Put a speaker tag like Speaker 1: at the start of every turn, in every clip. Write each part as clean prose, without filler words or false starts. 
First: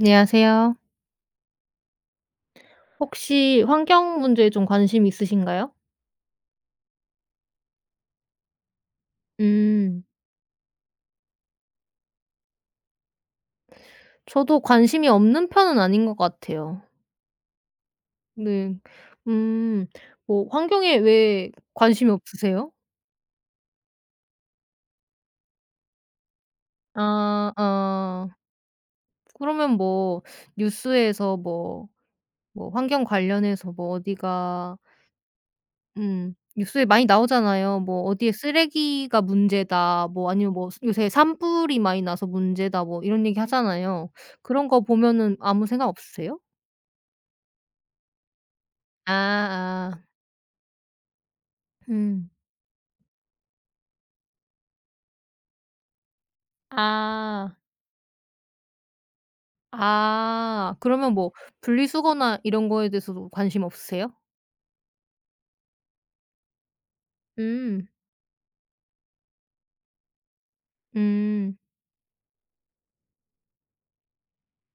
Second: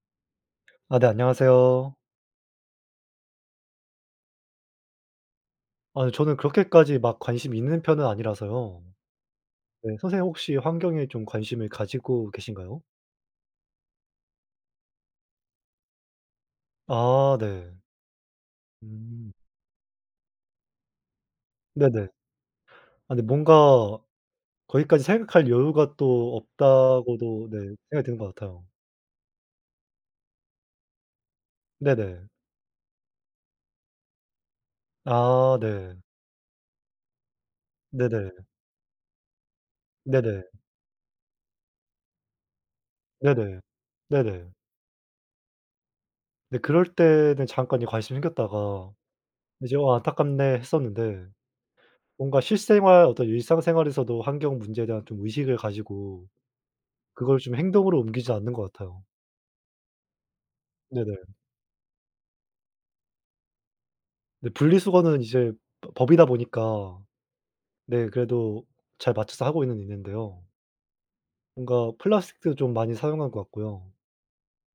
Speaker 1: 안녕하세요.
Speaker 2: 아 네 안녕하세요.
Speaker 1: 혹시 환경 문제에 좀 관심 있으신가요?
Speaker 2: 아 네, 저는 그렇게까지 막 관심 있는 편은 아니라서요. 네
Speaker 1: 음.
Speaker 2: 선생님 혹시 환경에 좀 관심을 가지고 계신가요?
Speaker 1: 저도 관심이 없는 편은 아닌 것 같아요.
Speaker 2: 아 네.
Speaker 1: 네.
Speaker 2: 음.
Speaker 1: 음. 뭐 환경에 왜
Speaker 2: 네네.
Speaker 1: 관심이 없으세요?
Speaker 2: 아 근데 뭔가 거기까지 생각할 여유가 또 없다고도
Speaker 1: 아
Speaker 2: 네 생각이 드는
Speaker 1: 아.
Speaker 2: 것 같아요.
Speaker 1: 그러면 뭐 뉴스에서 뭐
Speaker 2: 네네.
Speaker 1: 환경 관련해서 뭐 어디가
Speaker 2: 아 네.
Speaker 1: 뉴스에 많이 나오잖아요. 뭐 "어디에
Speaker 2: 네네.
Speaker 1: 쓰레기가 문제다." 뭐
Speaker 2: 네네.
Speaker 1: 아니면 뭐 "요새 산불이 많이 나서 문제다." 뭐 이런 얘기
Speaker 2: 네네.
Speaker 1: 하잖아요.
Speaker 2: 네네.
Speaker 1: 그런 거 보면은 아무 생각 없으세요?
Speaker 2: 네 그럴 때는 잠깐 이 관심이 생겼다가
Speaker 1: 아
Speaker 2: 이제 '어
Speaker 1: 아.
Speaker 2: 안타깝네.' 했었는데
Speaker 1: 음.
Speaker 2: 뭔가 실생활 어떤 일상생활에서도 환경 문제에 대한 좀 의식을 가지고 그걸 좀
Speaker 1: 아.
Speaker 2: 행동으로 옮기지 않는 것 같아요.
Speaker 1: 아.
Speaker 2: 네네.
Speaker 1: 그러면 뭐 분리수거나 이런 거에 대해서도 관심 없으세요?
Speaker 2: 근데 분리수거는 이제 버 법이다 보니까
Speaker 1: 음.
Speaker 2: 네 그래도 잘 맞춰서 하고는 있는데요.
Speaker 1: 음.
Speaker 2: 뭔가 플라스틱도 좀 많이 사용한 것 같고요.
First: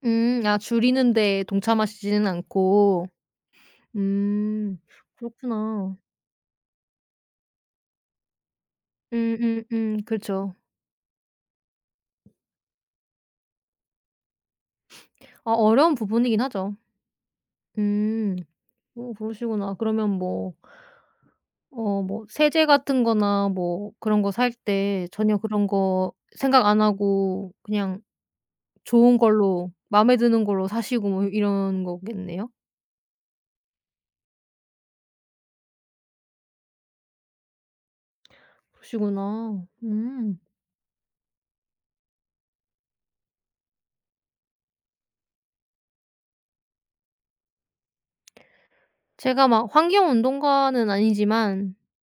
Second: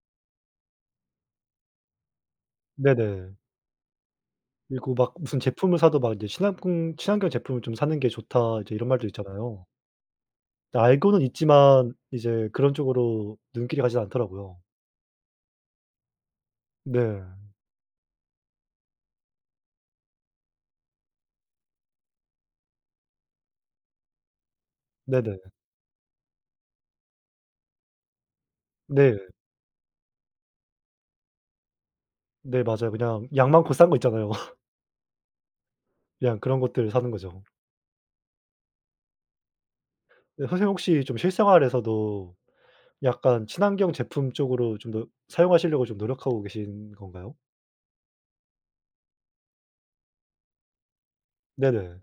Speaker 1: 음. 아 줄이는 데 동참하시지는 않고.
Speaker 2: 네네.
Speaker 1: 음.
Speaker 2: 그리고 막 무슨 제품을
Speaker 1: 그렇구나.
Speaker 2: 사도 막 이제 "친환경 친환경 제품을 좀 사는 게 좋다." 이제 이런 말도 있잖아요.
Speaker 1: 그렇죠.
Speaker 2: 알고는 있지만 이제 그런 쪽으로 눈길이 가지 않더라고요.
Speaker 1: 아 어려운 부분이긴 하죠.
Speaker 2: 네.
Speaker 1: 음. 오, 그러시구나. 그러면 뭐 어 뭐 세제 같은 거나 뭐 그런 거 살 때 전혀
Speaker 2: 네네.
Speaker 1: 그런 거 생각 안 하고 그냥 좋은
Speaker 2: 네.
Speaker 1: 걸로 마음에 드는 걸로 사시고 뭐 이런 거겠네요?
Speaker 2: 네 맞아요. 그냥 양 많고 싼 거 있잖아요. 그냥 그런 것들 사는 거죠.
Speaker 1: 그러시구나. 음.
Speaker 2: 네 선생님 혹시 좀 실생활에서도 약간 친환경 제품 쪽으로 좀 더 사용하시려고 좀 노력하고 계신 건가요?
Speaker 1: 제가 막 환경 운동가는 아니지만
Speaker 2: 네네.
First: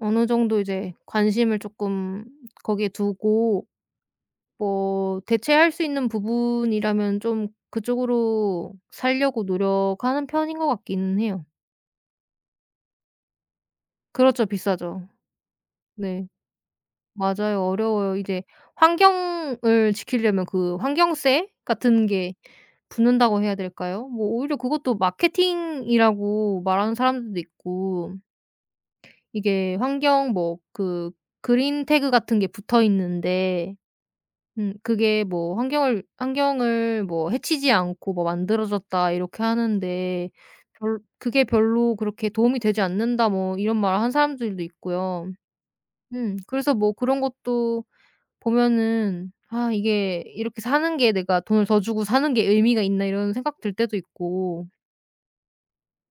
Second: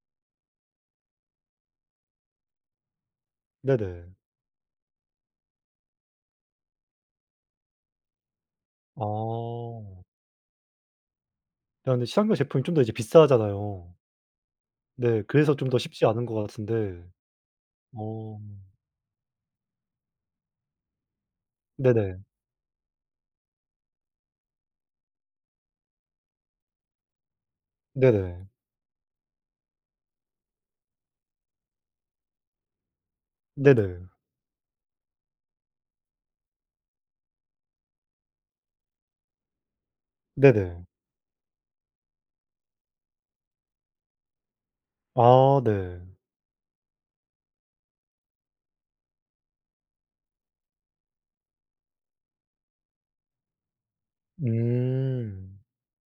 Speaker 1: 어느 정도 이제 관심을 조금 거기에 두고
Speaker 2: 네네.
Speaker 1: 뭐 대체할 수 있는 부분이라면 좀 그쪽으로 살려고
Speaker 2: 아.
Speaker 1: 노력하는 편인 것 같기는 해요.
Speaker 2: 야 근데 친환경 제품이 좀 더 이제 비싸잖아요.
Speaker 1: 그렇죠. 비싸죠.
Speaker 2: 네. 그래서 좀 더 쉽지 않은
Speaker 1: 네.
Speaker 2: 것 같은데.
Speaker 1: 맞아요. 어려워요.
Speaker 2: 어.
Speaker 1: 이제 환경을 지키려면 그 환경세 같은
Speaker 2: 네네.
Speaker 1: 게 붙는다고 해야 될까요? 뭐 오히려 그것도 마케팅이라고 말하는 사람들도 있고
Speaker 2: 네네.
Speaker 1: 이게 환경 뭐 그 그린 태그 같은 게 붙어 있는데
Speaker 2: 네네.
Speaker 1: 그게 뭐 환경을 뭐 해치지 않고 뭐 만들어졌다 이렇게 하는데
Speaker 2: 네네.
Speaker 1: 별 그게 별로 그렇게 도움이 되지 않는다 뭐 이런 말을 한 사람들도 있고요.
Speaker 2: 아 네.
Speaker 1: 그래서 뭐 그런 것도 보면은 '아 이게 이렇게 사는 게 내가 돈을 더 주고 사는 게 의미가 있나.' 이런 생각 들 때도 있고
Speaker 2: 음.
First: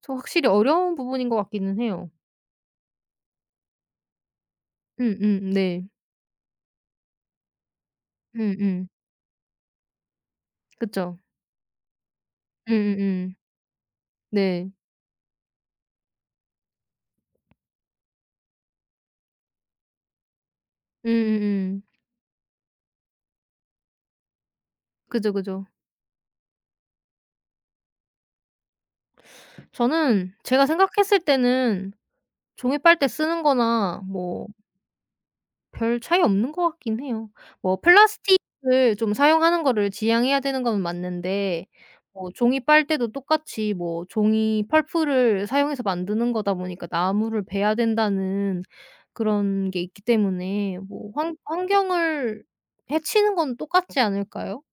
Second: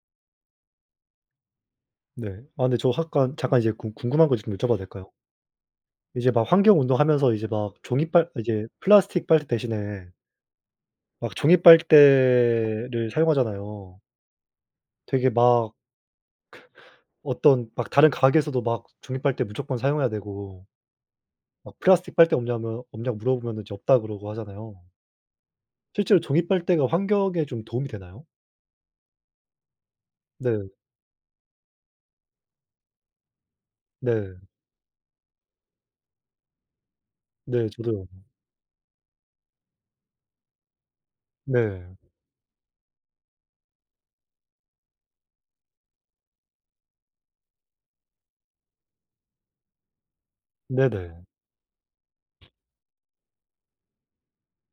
Speaker 1: 저 확실히 어려운 부분인 것 같기는 해요.
Speaker 2: 네. 아 근데 저 약간 잠깐 이제 궁 궁금한 거 좀 여쭤봐도 될까요?
Speaker 1: 음음 네.
Speaker 2: 이제 막 환경 운동하면서 이제 막 종이 빨 이제
Speaker 1: 음음.
Speaker 2: 플라스틱 빨대 대신에
Speaker 1: 그쵸.
Speaker 2: 막 종이 빨대를
Speaker 1: 음음음.
Speaker 2: 사용하잖아요.
Speaker 1: 네.
Speaker 2: 되게 막 어떤 막 다른 가게에서도 막 종이 빨대 무조건 사용해야 되고 막
Speaker 1: 음음음.
Speaker 2: "플라스틱 빨대 없냐면 없냐고 물어보면은 이제 '없다.' 그러고 하잖아요.
Speaker 1: 그죠, 그죠.
Speaker 2: 실제로 종이 빨대가 환경에 좀 도움이 되나요?
Speaker 1: 저는 제가
Speaker 2: 네.
Speaker 1: 생각했을 때는 종이 빨대 쓰는 거나
Speaker 2: 네.
Speaker 1: 뭐 별 차이 없는 것 같긴 해요.
Speaker 2: 네.
Speaker 1: 뭐
Speaker 2: 저도요.
Speaker 1: 플라스틱을 좀 사용하는 거를 지양해야 되는 건 맞는데
Speaker 2: 네.
Speaker 1: 뭐 종이 빨대도 똑같이 뭐 종이 펄프를 사용해서 만드는 거다 보니까 나무를 베야 된다는 그런 게 있기 때문에
Speaker 2: 네네.
Speaker 1: 뭐
Speaker 2: 네
Speaker 1: 환 환경을 해치는 건 똑같지 않을까요?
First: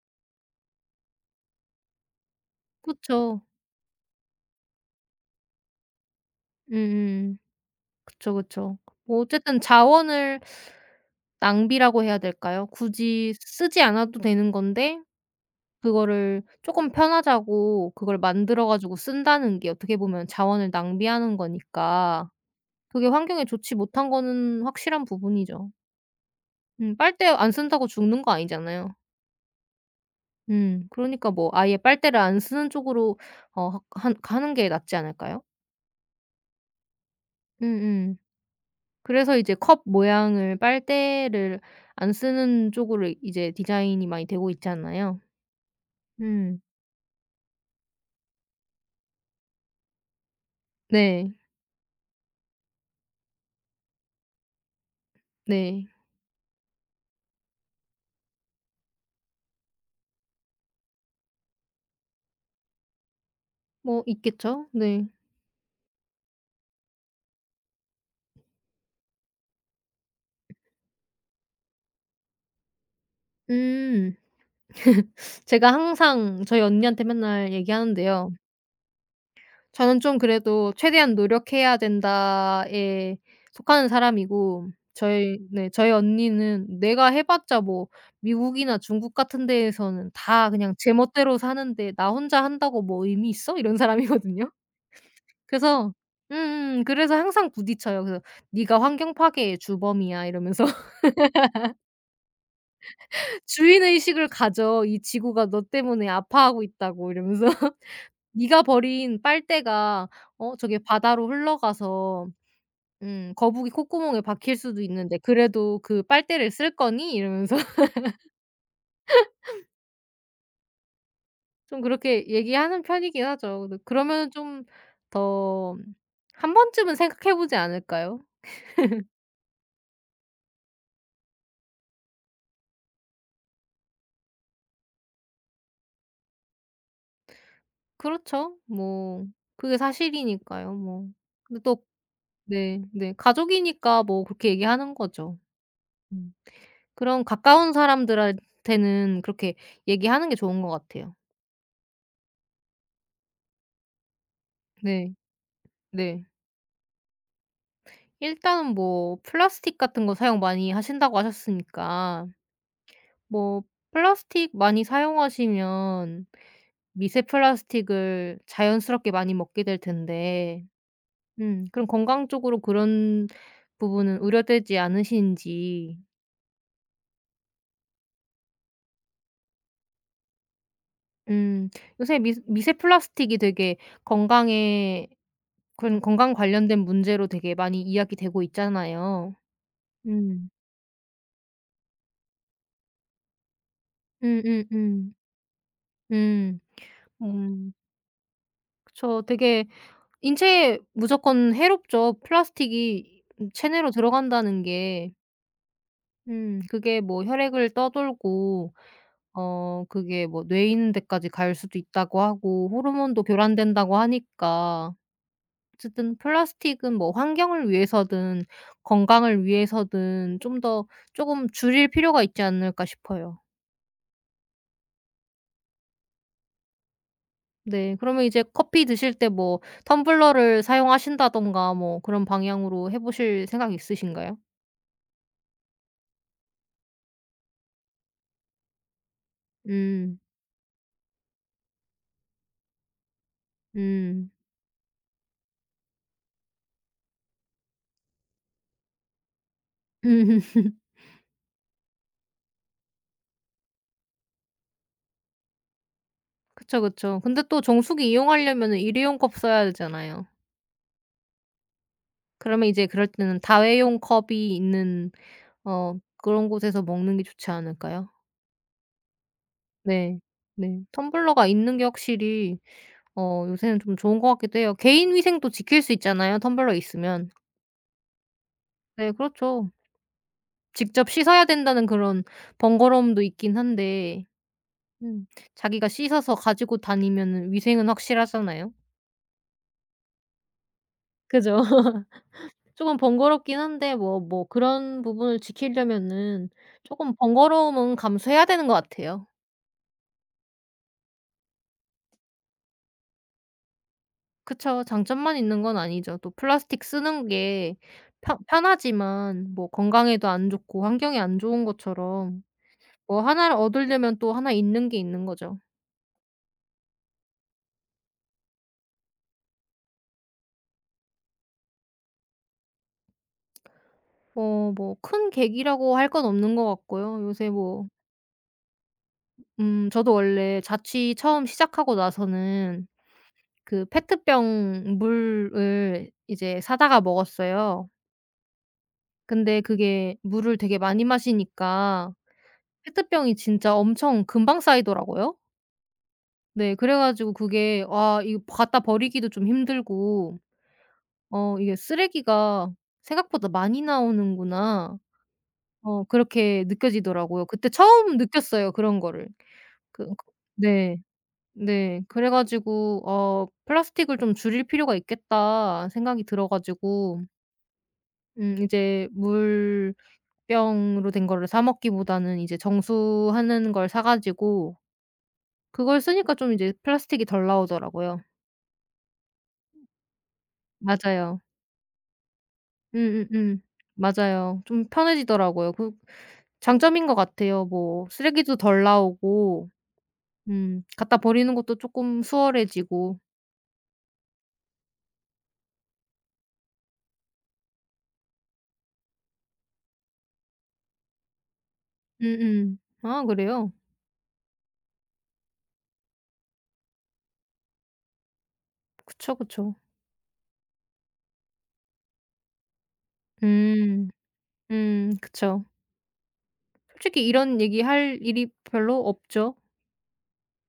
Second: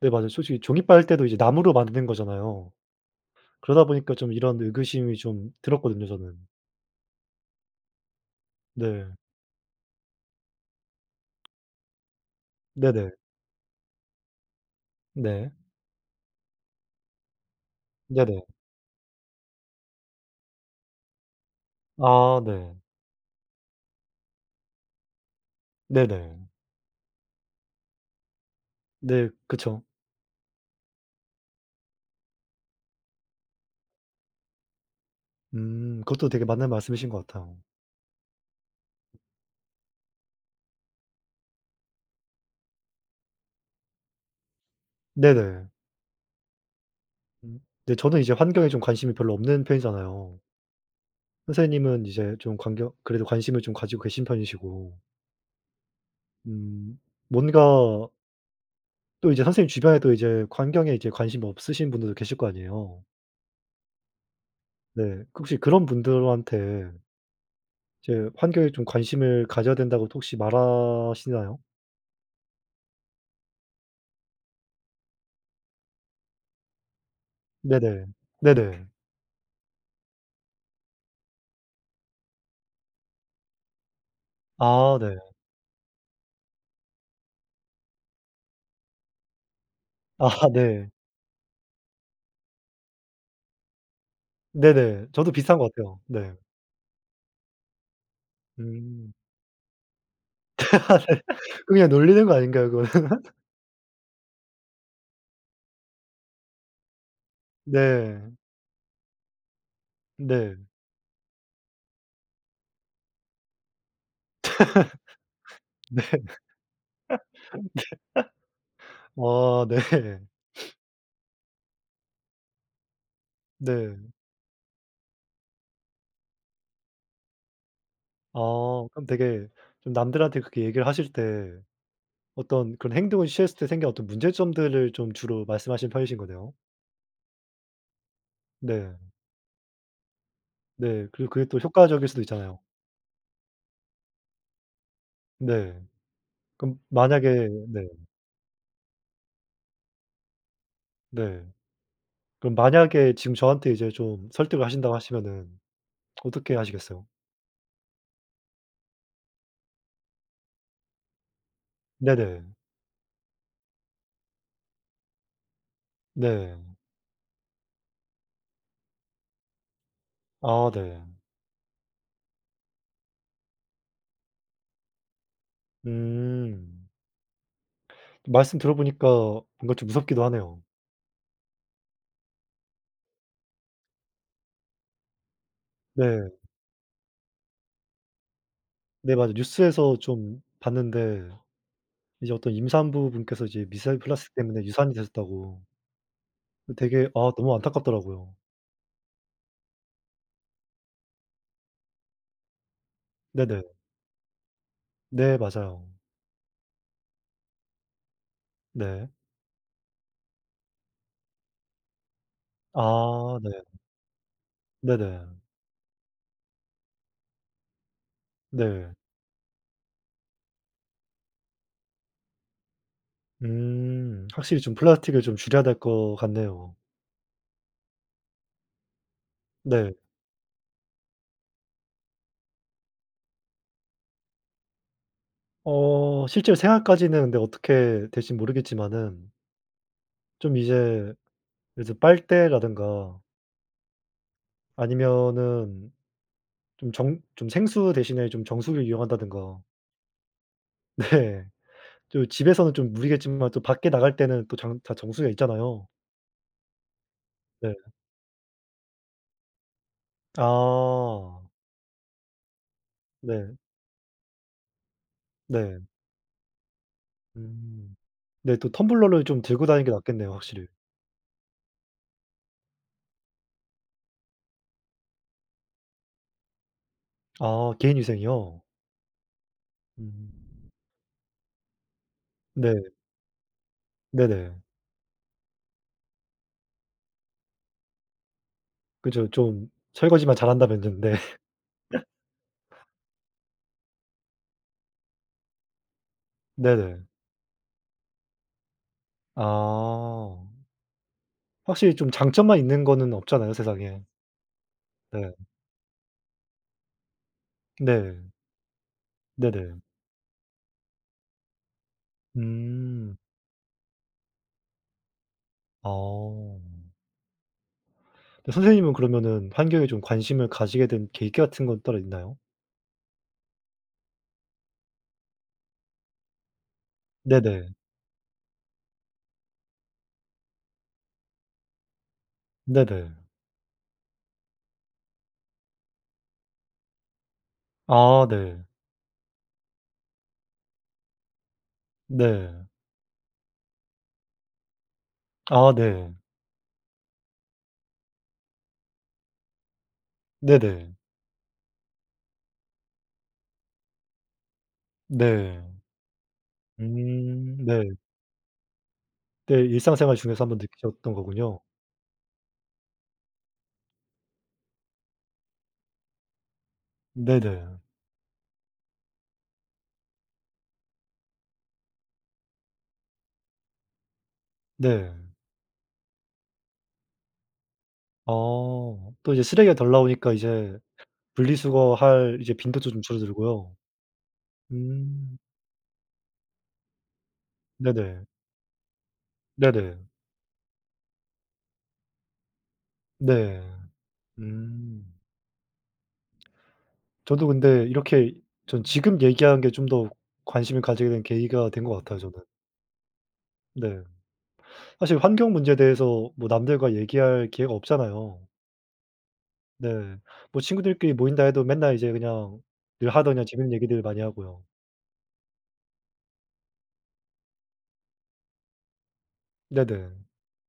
Speaker 2: 네, 맞아요. 솔직히 종이 빨대도 이제 나무로 만드는 거잖아요.
Speaker 1: 그쵸.
Speaker 2: 그러다 보니까 좀 이런 의구심이 좀 들었거든요 저는.
Speaker 1: 음음. 그쵸, 그쵸.
Speaker 2: 네.
Speaker 1: 뭐 어쨌든 자원을 낭비라고 해야 될까요?
Speaker 2: 네네.
Speaker 1: 굳이 쓰지 않아도 되는 건데
Speaker 2: 네.
Speaker 1: 그거를 조금 편하자고 그걸
Speaker 2: 네네.
Speaker 1: 만들어 가지고 쓴다는 게 어떻게 보면 자원을 낭비하는 거니까
Speaker 2: 아 네.
Speaker 1: 그게 환경에 좋지 못한 거는 확실한 부분이죠.
Speaker 2: 네네. 네.
Speaker 1: 빨대 안 쓴다고 죽는 거 아니잖아요.
Speaker 2: 네, 그쵸.
Speaker 1: 그러니까 뭐 아예 빨대를 안 쓰는 쪽으로 어 하 한 가는 게 낫지 않을까요?
Speaker 2: 그것도 되게 맞는 말씀이신 것 같아요.
Speaker 1: 음음. 그래서 이제 컵 모양을 빨대를 안 쓰는 쪽으로 이제 디자인이 많이 되고 있잖아요.
Speaker 2: 네네.
Speaker 1: 음.
Speaker 2: 음. 근데 저는 이제 환경에 좀 관심이 별로 없는 편이잖아요.
Speaker 1: 네.
Speaker 2: 선생님은 이제 좀 관경 그래도 관심을 좀 가지고 계신 편이시고
Speaker 1: 네.
Speaker 2: 음 뭔가 또 이제 선생님 주변에도 이제 환경에 이제 관심이 없으신 분들도 계실 거 아니에요.
Speaker 1: 뭐 있겠죠?
Speaker 2: 네.
Speaker 1: 네.
Speaker 2: 그 혹시 그런 분들한테 이제 환경에 좀 관심을 가져야 된다고 혹시 말하시나요?
Speaker 1: 음. 제가 항상 저희 언니한테 맨날
Speaker 2: 네네.
Speaker 1: 얘기하는데요.
Speaker 2: 네네.
Speaker 1: 저는 좀 그래도 '최대한 노력해야 된다.'에 속하는 사람이고
Speaker 2: 아 네.
Speaker 1: 저희 언니는 내가 해 봤자 뭐 미국이나 중국 같은 데에서는
Speaker 2: 아
Speaker 1: 다 그냥
Speaker 2: 네.
Speaker 1: 제 멋대로 사는데 '나 혼자 한다고 뭐 의미 있어?' 이런 사람이거든요.
Speaker 2: 네네. 저도 비슷한 것
Speaker 1: 그래서
Speaker 2: 같아요. 네.
Speaker 1: 그래서 항상 부딪혀요. 그래서 "네가
Speaker 2: 음.
Speaker 1: 환경 파괴의 주범이야." 이러면서
Speaker 2: 그냥 놀리는 거 아닌가요 그거는?
Speaker 1: "주인 의식을 가져. 이 지구가 너 때문에 아파하고 있다고." 이러면서.
Speaker 2: 네.
Speaker 1: 네가 버린 빨대가 어
Speaker 2: 네.
Speaker 1: 저게 바다로 흘러가서 거북이 콧구멍에 박힐 수도 있는데 "그래도 그
Speaker 2: 네.
Speaker 1: 빨대를 쓸 거니?" 이러면서
Speaker 2: 아 네.
Speaker 1: 좀 그렇게 얘기하는 편이긴 하죠. 근데
Speaker 2: 네.
Speaker 1: 그러면은 좀 더 한 번쯤은 생각해 보지 않을까요?
Speaker 2: 아 그럼 되게 좀 남들한테 그렇게 얘기를 하실 때 어떤 그런 행동을 취했을 때 생긴 어떤 문제점들을 좀 주로 말씀하시는 편이신 거네요.
Speaker 1: 그렇죠.
Speaker 2: 네.
Speaker 1: 뭐 그게 사실이니까요
Speaker 2: 네.
Speaker 1: 뭐.
Speaker 2: 그리고 그게 또
Speaker 1: 근데 또
Speaker 2: 효과적일 수도 있잖아요.
Speaker 1: 네 네 가족이니까 뭐 그렇게 얘기하는 거죠.
Speaker 2: 네.
Speaker 1: 음.
Speaker 2: 그럼
Speaker 1: 그런
Speaker 2: 만약에
Speaker 1: 가까운
Speaker 2: 네.
Speaker 1: 사람들한테는 그렇게 얘기하는 게 좋은 것 같아요.
Speaker 2: 네. 그럼 만약에 지금 저한테 이제 좀 설득을 하신다고
Speaker 1: 네.
Speaker 2: 하시면은
Speaker 1: 네.
Speaker 2: 어떻게 하시겠어요?
Speaker 1: 일단은 뭐 플라스틱 같은 거 사용 많이 하신다고 하셨으니까
Speaker 2: 네네.
Speaker 1: 뭐 플라스틱 많이 사용하시면
Speaker 2: 네.
Speaker 1: 미세 플라스틱을 자연스럽게 많이 먹게 될 텐데
Speaker 2: 아 네.
Speaker 1: 그럼 건강 쪽으로 그런 부분은 우려되지 않으신지
Speaker 2: 음. 말씀 들어보니까 뭔가 좀 무섭기도 하네요.
Speaker 1: 음 요새 미 미세 플라스틱이 되게 건강에 그런
Speaker 2: 네.
Speaker 1: 건강 관련된 문제로 되게 많이 이야기되고
Speaker 2: 네 맞아요.
Speaker 1: 있잖아요.
Speaker 2: 뉴스에서 좀
Speaker 1: 음.
Speaker 2: 봤는데 이제 어떤 임산부 분께서 이제 미사일 플라스틱 때문에 유산이
Speaker 1: 음.
Speaker 2: 되셨다고.
Speaker 1: 음.
Speaker 2: 그 되게
Speaker 1: 음.
Speaker 2: 아 너무
Speaker 1: 음.
Speaker 2: 안타깝더라고요.
Speaker 1: 그쵸. 되게 인체에 무조건 해롭죠. 플라스틱이
Speaker 2: 네네.
Speaker 1: 체내로 들어간다는 게.
Speaker 2: 네 맞아요.
Speaker 1: 그게 뭐 혈액을 떠돌고
Speaker 2: 네.
Speaker 1: 어 그게 뭐 뇌 있는 데까지 갈 수도 있다고 하고 호르몬도
Speaker 2: 아 네.
Speaker 1: 교란된다고 하니까
Speaker 2: 네네.
Speaker 1: 어쨌든 플라스틱은 뭐 환경을 위해서든
Speaker 2: 네.
Speaker 1: 건강을 위해서든 좀 더 조금 줄일 필요가 있지 않을까 싶어요.
Speaker 2: 음. 확실히 좀 플라스틱을 좀 줄여야 될 것 같네요.
Speaker 1: 네. 그러면 이제 커피 드실 때 뭐
Speaker 2: 네.
Speaker 1: 텀블러를 사용하신다든가 뭐 그런 방향으로 해 보실 생각 있으신가요?
Speaker 2: 어 실제로 생활까지는 근데 어떻게 될진 모르겠지만은
Speaker 1: 음.
Speaker 2: 좀 이제 이제 빨대라든가
Speaker 1: 음.
Speaker 2: 아니면은 좀 생수 대신에 좀 정수기를 이용한다든가.
Speaker 1: 음.
Speaker 2: 네. 또 집에서는 좀 무리겠지만 또 밖에 나갈 때는 또 장 다 정수기가 있잖아요.
Speaker 1: 그쵸, 그쵸. 근데 또
Speaker 2: 네.
Speaker 1: 정수기 이용하려면은 일회용 컵 써야 되잖아요.
Speaker 2: 아.
Speaker 1: 그러면 이제 그럴 때는
Speaker 2: 네.
Speaker 1: 다회용 컵이 있는
Speaker 2: 네.
Speaker 1: 어 그런 곳에서 먹는 게 좋지
Speaker 2: 음.
Speaker 1: 않을까요?
Speaker 2: 네. 또 텀블러를 좀 들고 다니는 게
Speaker 1: 네.
Speaker 2: 낫겠네요 확실히.
Speaker 1: 네. 텀블러가 있는 게 확실히 어 요새는 좀 좋은 것 같기도 해요. 개인 위생도 지킬 수 있잖아요, 텀블러 있으면.
Speaker 2: 아 개인 위생이요?
Speaker 1: 네 그렇죠.
Speaker 2: 음.
Speaker 1: 직접 씻어야 된다는 그런
Speaker 2: 네.
Speaker 1: 번거로움도 있긴 한데
Speaker 2: 네네.
Speaker 1: 음 자기가 씻어서 가지고 다니면 위생은 확실하잖아요.
Speaker 2: 그죠. 좀 설거지만 잘한다면은 네.
Speaker 1: 그죠? 조금 번거롭긴 한데 뭐 그런 부분을 지키려면은
Speaker 2: 네네.
Speaker 1: 조금 번거로움은 감수해야 되는 것 같아요.
Speaker 2: 아. 확실히 좀 장점만 있는 거는 없잖아요 세상에.
Speaker 1: 그쵸.
Speaker 2: 네.
Speaker 1: 장점만 있는 건 아니죠. 또 플라스틱 쓰는 게
Speaker 2: 네.
Speaker 1: 편 편하지만 뭐
Speaker 2: 네네.
Speaker 1: 건강에도 안 좋고 환경에 안 좋은 것처럼
Speaker 2: 음.
Speaker 1: 뭐나를 얻으려면 또 하나 잃는 게 있는 거죠.
Speaker 2: 아. 근데 선생님은 그러면은 환경에 좀 관심을 가지게 된 계기 같은 건 따로 있나요?
Speaker 1: 뭐 큰 계기라고 할 건 없는 것 같고요. 요새
Speaker 2: 네네.
Speaker 1: 뭐 저도 원래 자취 처음 시작하고 나서는
Speaker 2: 네네.
Speaker 1: 그 페트병 물을 이제 사다가 먹었어요.
Speaker 2: 아 네.
Speaker 1: 근데 그게 물을 되게 많이 마시니까
Speaker 2: 네.
Speaker 1: 페트병이 진짜 엄청 금방 쌓이더라고요.
Speaker 2: 아 네.
Speaker 1: 네 그래 가지고 그게 와 이거 갖다 버리기도 좀 힘들고
Speaker 2: 네네.
Speaker 1: '어 이게 쓰레기가 생각보다 많이 나오는구나.'
Speaker 2: 네.
Speaker 1: 어 그렇게 느껴지더라고요. 그때
Speaker 2: 네.
Speaker 1: 처음 느꼈어요 그런 거를.
Speaker 2: 네
Speaker 1: 그
Speaker 2: 일상생활
Speaker 1: 그-
Speaker 2: 중에서 한번
Speaker 1: 네.
Speaker 2: 느끼셨던 거군요.
Speaker 1: 네. 그래 가지고 '어 플라스틱을 좀 줄일 필요가 있겠다.' 생각이 들어 가지고
Speaker 2: 네네.
Speaker 1: 이제 물 병으로 된 거를 사 먹기보다는 이제 정수하는 걸 사 가지고
Speaker 2: 네.
Speaker 1: 그걸 쓰니까 좀 이제 플라스틱이 덜 나오더라고요.
Speaker 2: 아 또 이제 쓰레기가 덜 나오니까 이제
Speaker 1: 맞아요.
Speaker 2: 분리수거할 이제 빈도도 좀
Speaker 1: 음음음.
Speaker 2: 줄어들고요.
Speaker 1: 맞아요. 좀
Speaker 2: 음
Speaker 1: 편해지더라고요. 그 장점인 것 같아요. 뭐
Speaker 2: 네네.
Speaker 1: 쓰레기도 덜 나오고
Speaker 2: 네네.
Speaker 1: 갖다 버리는 것도 쪼끔 수월해지고.
Speaker 2: 네. 음. 저도 근데 이렇게 전 지금 얘기한 게 좀 더 관심을 가지게 된 계기가 된 것 같아요 저는.
Speaker 1: 음음. 아 그래요?
Speaker 2: 네. 사실 환경 문제에 대해서 뭐 남들과 얘기할 기회가 없잖아요.
Speaker 1: 그쵸, 그쵸.
Speaker 2: 네. 뭐 친구들끼리 모인다 해도 맨날 이제 그냥 늘 하던 그냥 재밌는 얘기들
Speaker 1: 음.
Speaker 2: 많이 하고요.
Speaker 1: 그쵸. 솔직히 이런 얘기할 일이 별로 없죠.
Speaker 2: 네네.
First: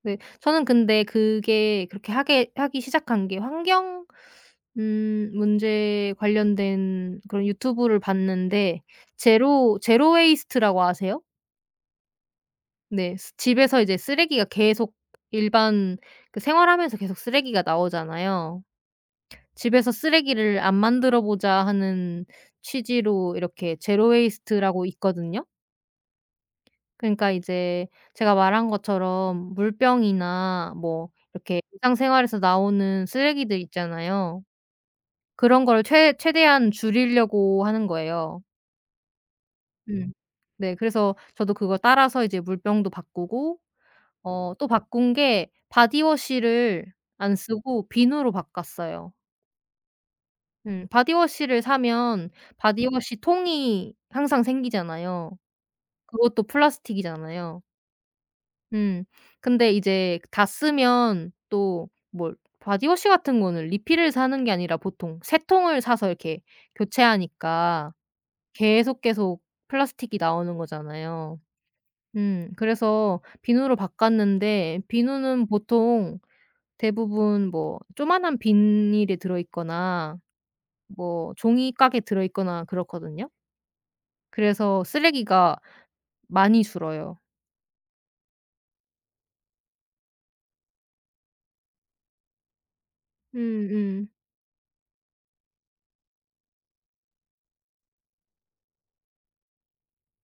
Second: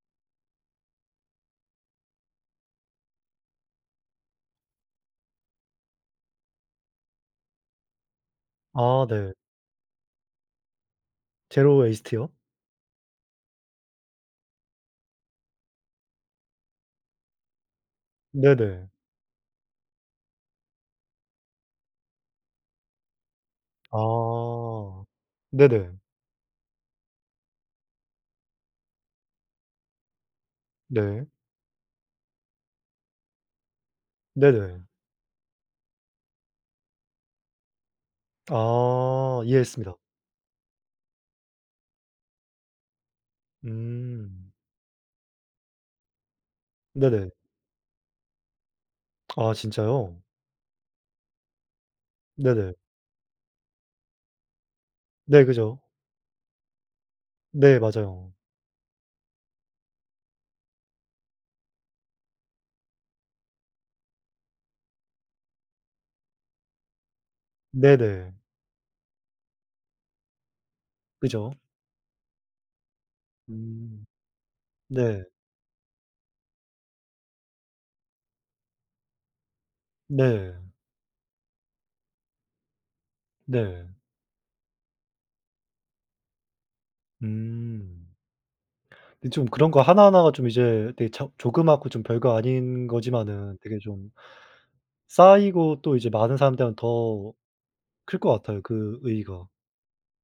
Speaker 1: 네. 저는 근데 그게 그렇게 하게 하기 시작한 게 환경 문제 관련된 그런 유튜브를 봤는데
Speaker 2: 아 네.
Speaker 1: 제로 웨이스트라고 아세요?
Speaker 2: 제로 웨이스트요?
Speaker 1: 네. 스 집에서 이제 쓰레기가 계속 일반 그 생활하면서 계속 쓰레기가 나오잖아요.
Speaker 2: 네네.
Speaker 1: '집에서 쓰레기를 안 만들어 보자.' 하는 취지로 이렇게 제로 웨이스트라고
Speaker 2: 아.
Speaker 1: 있거든요.
Speaker 2: 네네.
Speaker 1: 그러니까 이제 제가 말한 것처럼 물병이나 뭐
Speaker 2: 네.
Speaker 1: 이렇게 일상생활에서 나오는 쓰레기들 있잖아요.
Speaker 2: 네네.
Speaker 1: 그런 거를 최 최대한 줄이려고 하는 거예요.
Speaker 2: 아 이해했습니다.
Speaker 1: 음. 네. 그래서 저도 그거 따라서 이제 물병도 바꾸고
Speaker 2: 음.
Speaker 1: 어 또 바꾼 게 바디워시를
Speaker 2: 네네.
Speaker 1: 안 쓰고 비누로 바꿨어요.
Speaker 2: 아 진짜요?
Speaker 1: 음. 바디워시를 사면
Speaker 2: 네네.
Speaker 1: 바디워시 통이 항상 생기잖아요.
Speaker 2: 네 그죠.
Speaker 1: 그것도 플라스틱이잖아요.
Speaker 2: 네 맞아요.
Speaker 1: 음. 근데 이제 다 쓰면 또 뭘 바디워시 같은 거는 리필을 사는 게 아니라 보통 3통 통을 사서 이렇게 교체하니까
Speaker 2: 네네.
Speaker 1: 계속 플라스틱이 나오는 거잖아요.
Speaker 2: 그죠.
Speaker 1: 음. 그래서
Speaker 2: 음.
Speaker 1: 비누로
Speaker 2: 음.
Speaker 1: 바꿨는데
Speaker 2: 네.
Speaker 1: 비누는 보통 대부분 뭐 조만한 비닐에 들어 있거나
Speaker 2: 네.
Speaker 1: 뭐 종이깍에 들어 있거나 그렇거든요.
Speaker 2: 네.
Speaker 1: 그래서 쓰레기가 많이 줄어요.
Speaker 2: 음. 근데 좀 그런 거 하나하나가 좀 이제 되게 저 조그맣고 좀 별거 아닌 거지만은 되게
Speaker 1: 음음.
Speaker 2: 좀 쌓이고 또 이제 많은 사람들한테 더 클 것 같아요, 그 의의가.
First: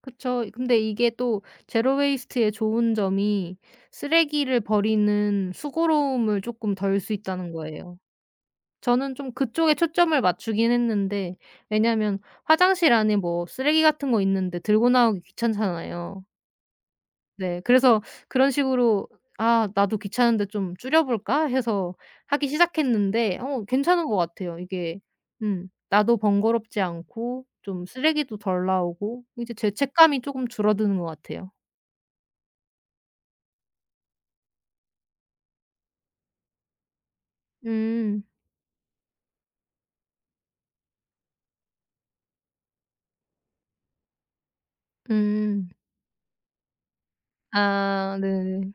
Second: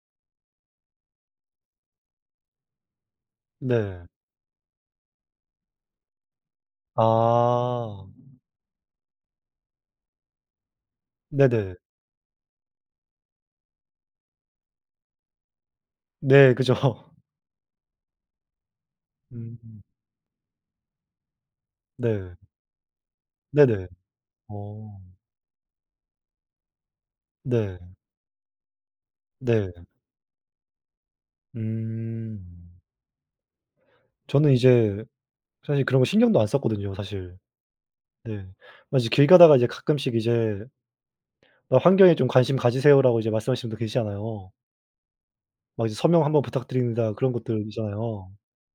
Speaker 1: 그쵸. 근데 이게 또 제로 웨이스트의 좋은 점이
Speaker 2: 네.
Speaker 1: 쓰레기를 버리는 수고로움을 조금 덜 수 있다는 거예요.
Speaker 2: 아.
Speaker 1: 저는 좀 그쪽에 초점을 맞추긴 했는데
Speaker 2: 네네.
Speaker 1: 왜냐면 화장실 안에 뭐 쓰레기 같은 거 있는데 들고 나오기 귀찮잖아요.
Speaker 2: 네 그죠.
Speaker 1: 네. 그래서 그런 식으로 '아
Speaker 2: 음.
Speaker 1: 나도 귀찮은데 좀 줄여 볼까?' 해서
Speaker 2: 네.
Speaker 1: 하기 시작했는데 어
Speaker 2: 네네.
Speaker 1: 괜찮은 것 같아요.
Speaker 2: 어.
Speaker 1: 이게 나도 번거롭지 않고
Speaker 2: 네.
Speaker 1: 좀 쓰레기도 덜 나오고 이제
Speaker 2: 네.
Speaker 1: 죄책감이 쪼금 줄어드는 것 같아요.
Speaker 2: 음. 저는 이제 사실 그런 거 신경도 안 썼거든요, 사실.
Speaker 1: 음.
Speaker 2: 네. 막 이제 길 가다가 이제 가끔씩 이제 "나 환경에 좀 관심 가지세요."라고 이제 말씀하시는 분들 계시잖아요.
Speaker 1: 음.
Speaker 2: 막 이제 "서명 한번 부탁드립니다." 그런 것들
Speaker 1: 아
Speaker 2: 있잖아요.
Speaker 1: 네네.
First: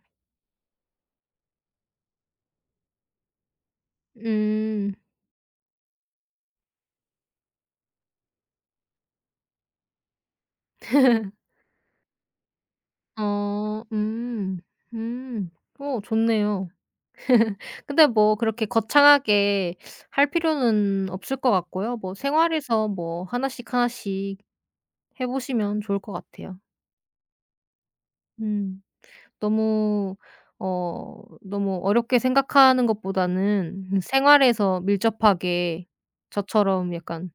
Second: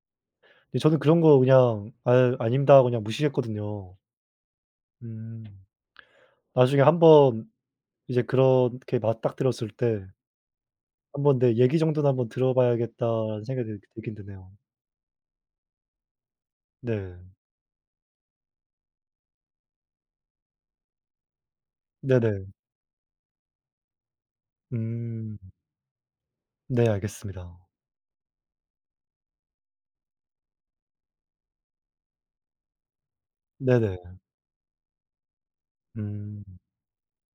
Speaker 2: 근데 저는 그런 거 그냥 "아유 아닙니다." 하고 그냥 무시했거든요.
Speaker 1: 음.
Speaker 2: 음. 나중에 한번 이제 그렇게 맞닥뜨렸을 때 '한번 내 얘기 정도는 한번 들어봐야겠다.'라는 생각이
Speaker 1: 어
Speaker 2: 들긴 드네요.
Speaker 1: 음. 어 좋네요.
Speaker 2: 네.
Speaker 1: 근데 뭐 그렇게 거창하게 할 필요는 없을 것 같고요. 뭐
Speaker 2: 네네.
Speaker 1: 생활에서 뭐 하나씩 하나씩 해
Speaker 2: 음.
Speaker 1: 보시면 좋을 것 같아요.
Speaker 2: 네 알겠습니다.
Speaker 1: 음. 너무 너무 어렵게 생각하는 것보다는
Speaker 2: 네네.
Speaker 1: 생활에서 밀접하게
Speaker 2: 음.
Speaker 1: 저처럼 약간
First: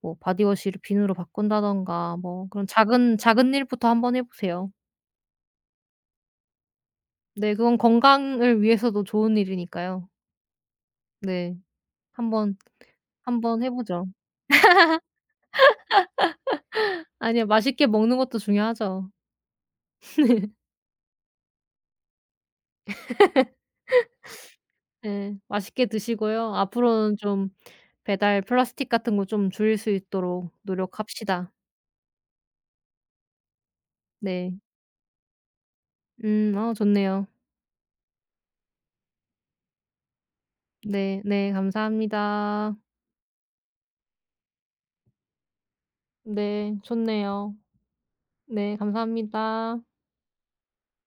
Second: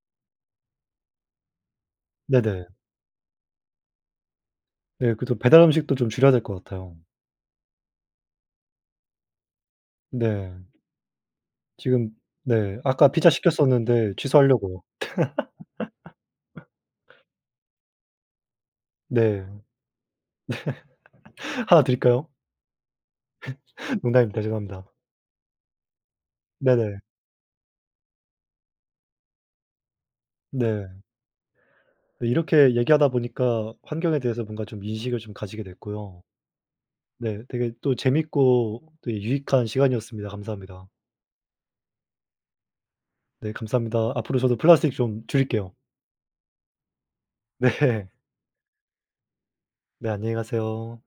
Speaker 1: 뭐 바디워시를 비누로 바꾼다든가 뭐
Speaker 2: 네네.
Speaker 1: 그런 작은 작은 일부터 한번 해 보세요.
Speaker 2: 네 그래도 배달 음식도 좀 줄여야 될 것 같아요.
Speaker 1: 네 그건 건강을 위해서도 좋은 일이니까요.
Speaker 2: 네.
Speaker 1: 네.
Speaker 2: 지금
Speaker 1: 한번
Speaker 2: 네 아까 피자
Speaker 1: 한번 해 보죠.
Speaker 2: 시켰었는데 취소하려고요.
Speaker 1: 아니요. 맛있게 먹는 것도 중요하죠.
Speaker 2: 네. 하나 드릴까요? 농담입니다. 죄송합니다.
Speaker 1: 네, 맛있게 드시고요.
Speaker 2: 네네.
Speaker 1: 앞으로는 좀 배달 플라스틱 같은 거 좀 줄일 수 있도록
Speaker 2: 네.
Speaker 1: 노력합시다.
Speaker 2: 네, 이렇게 얘기하다 보니까 환경에 대해서
Speaker 1: 네.
Speaker 2: 뭔가 좀 인식을 좀 가지게 됐고요.
Speaker 1: 음. 어 좋네요.
Speaker 2: 네 되게 또 재밌고 또 유익한 시간이었습니다. 감사합니다.
Speaker 1: 네. 네. 감사합니다.
Speaker 2: 네 감사합니다. 앞으로 저도 플라스틱 좀 줄일게요.
Speaker 1: 네. 좋네요.
Speaker 2: 네.
Speaker 1: 네. 감사합니다.
Speaker 2: 네 안녕히 가세요.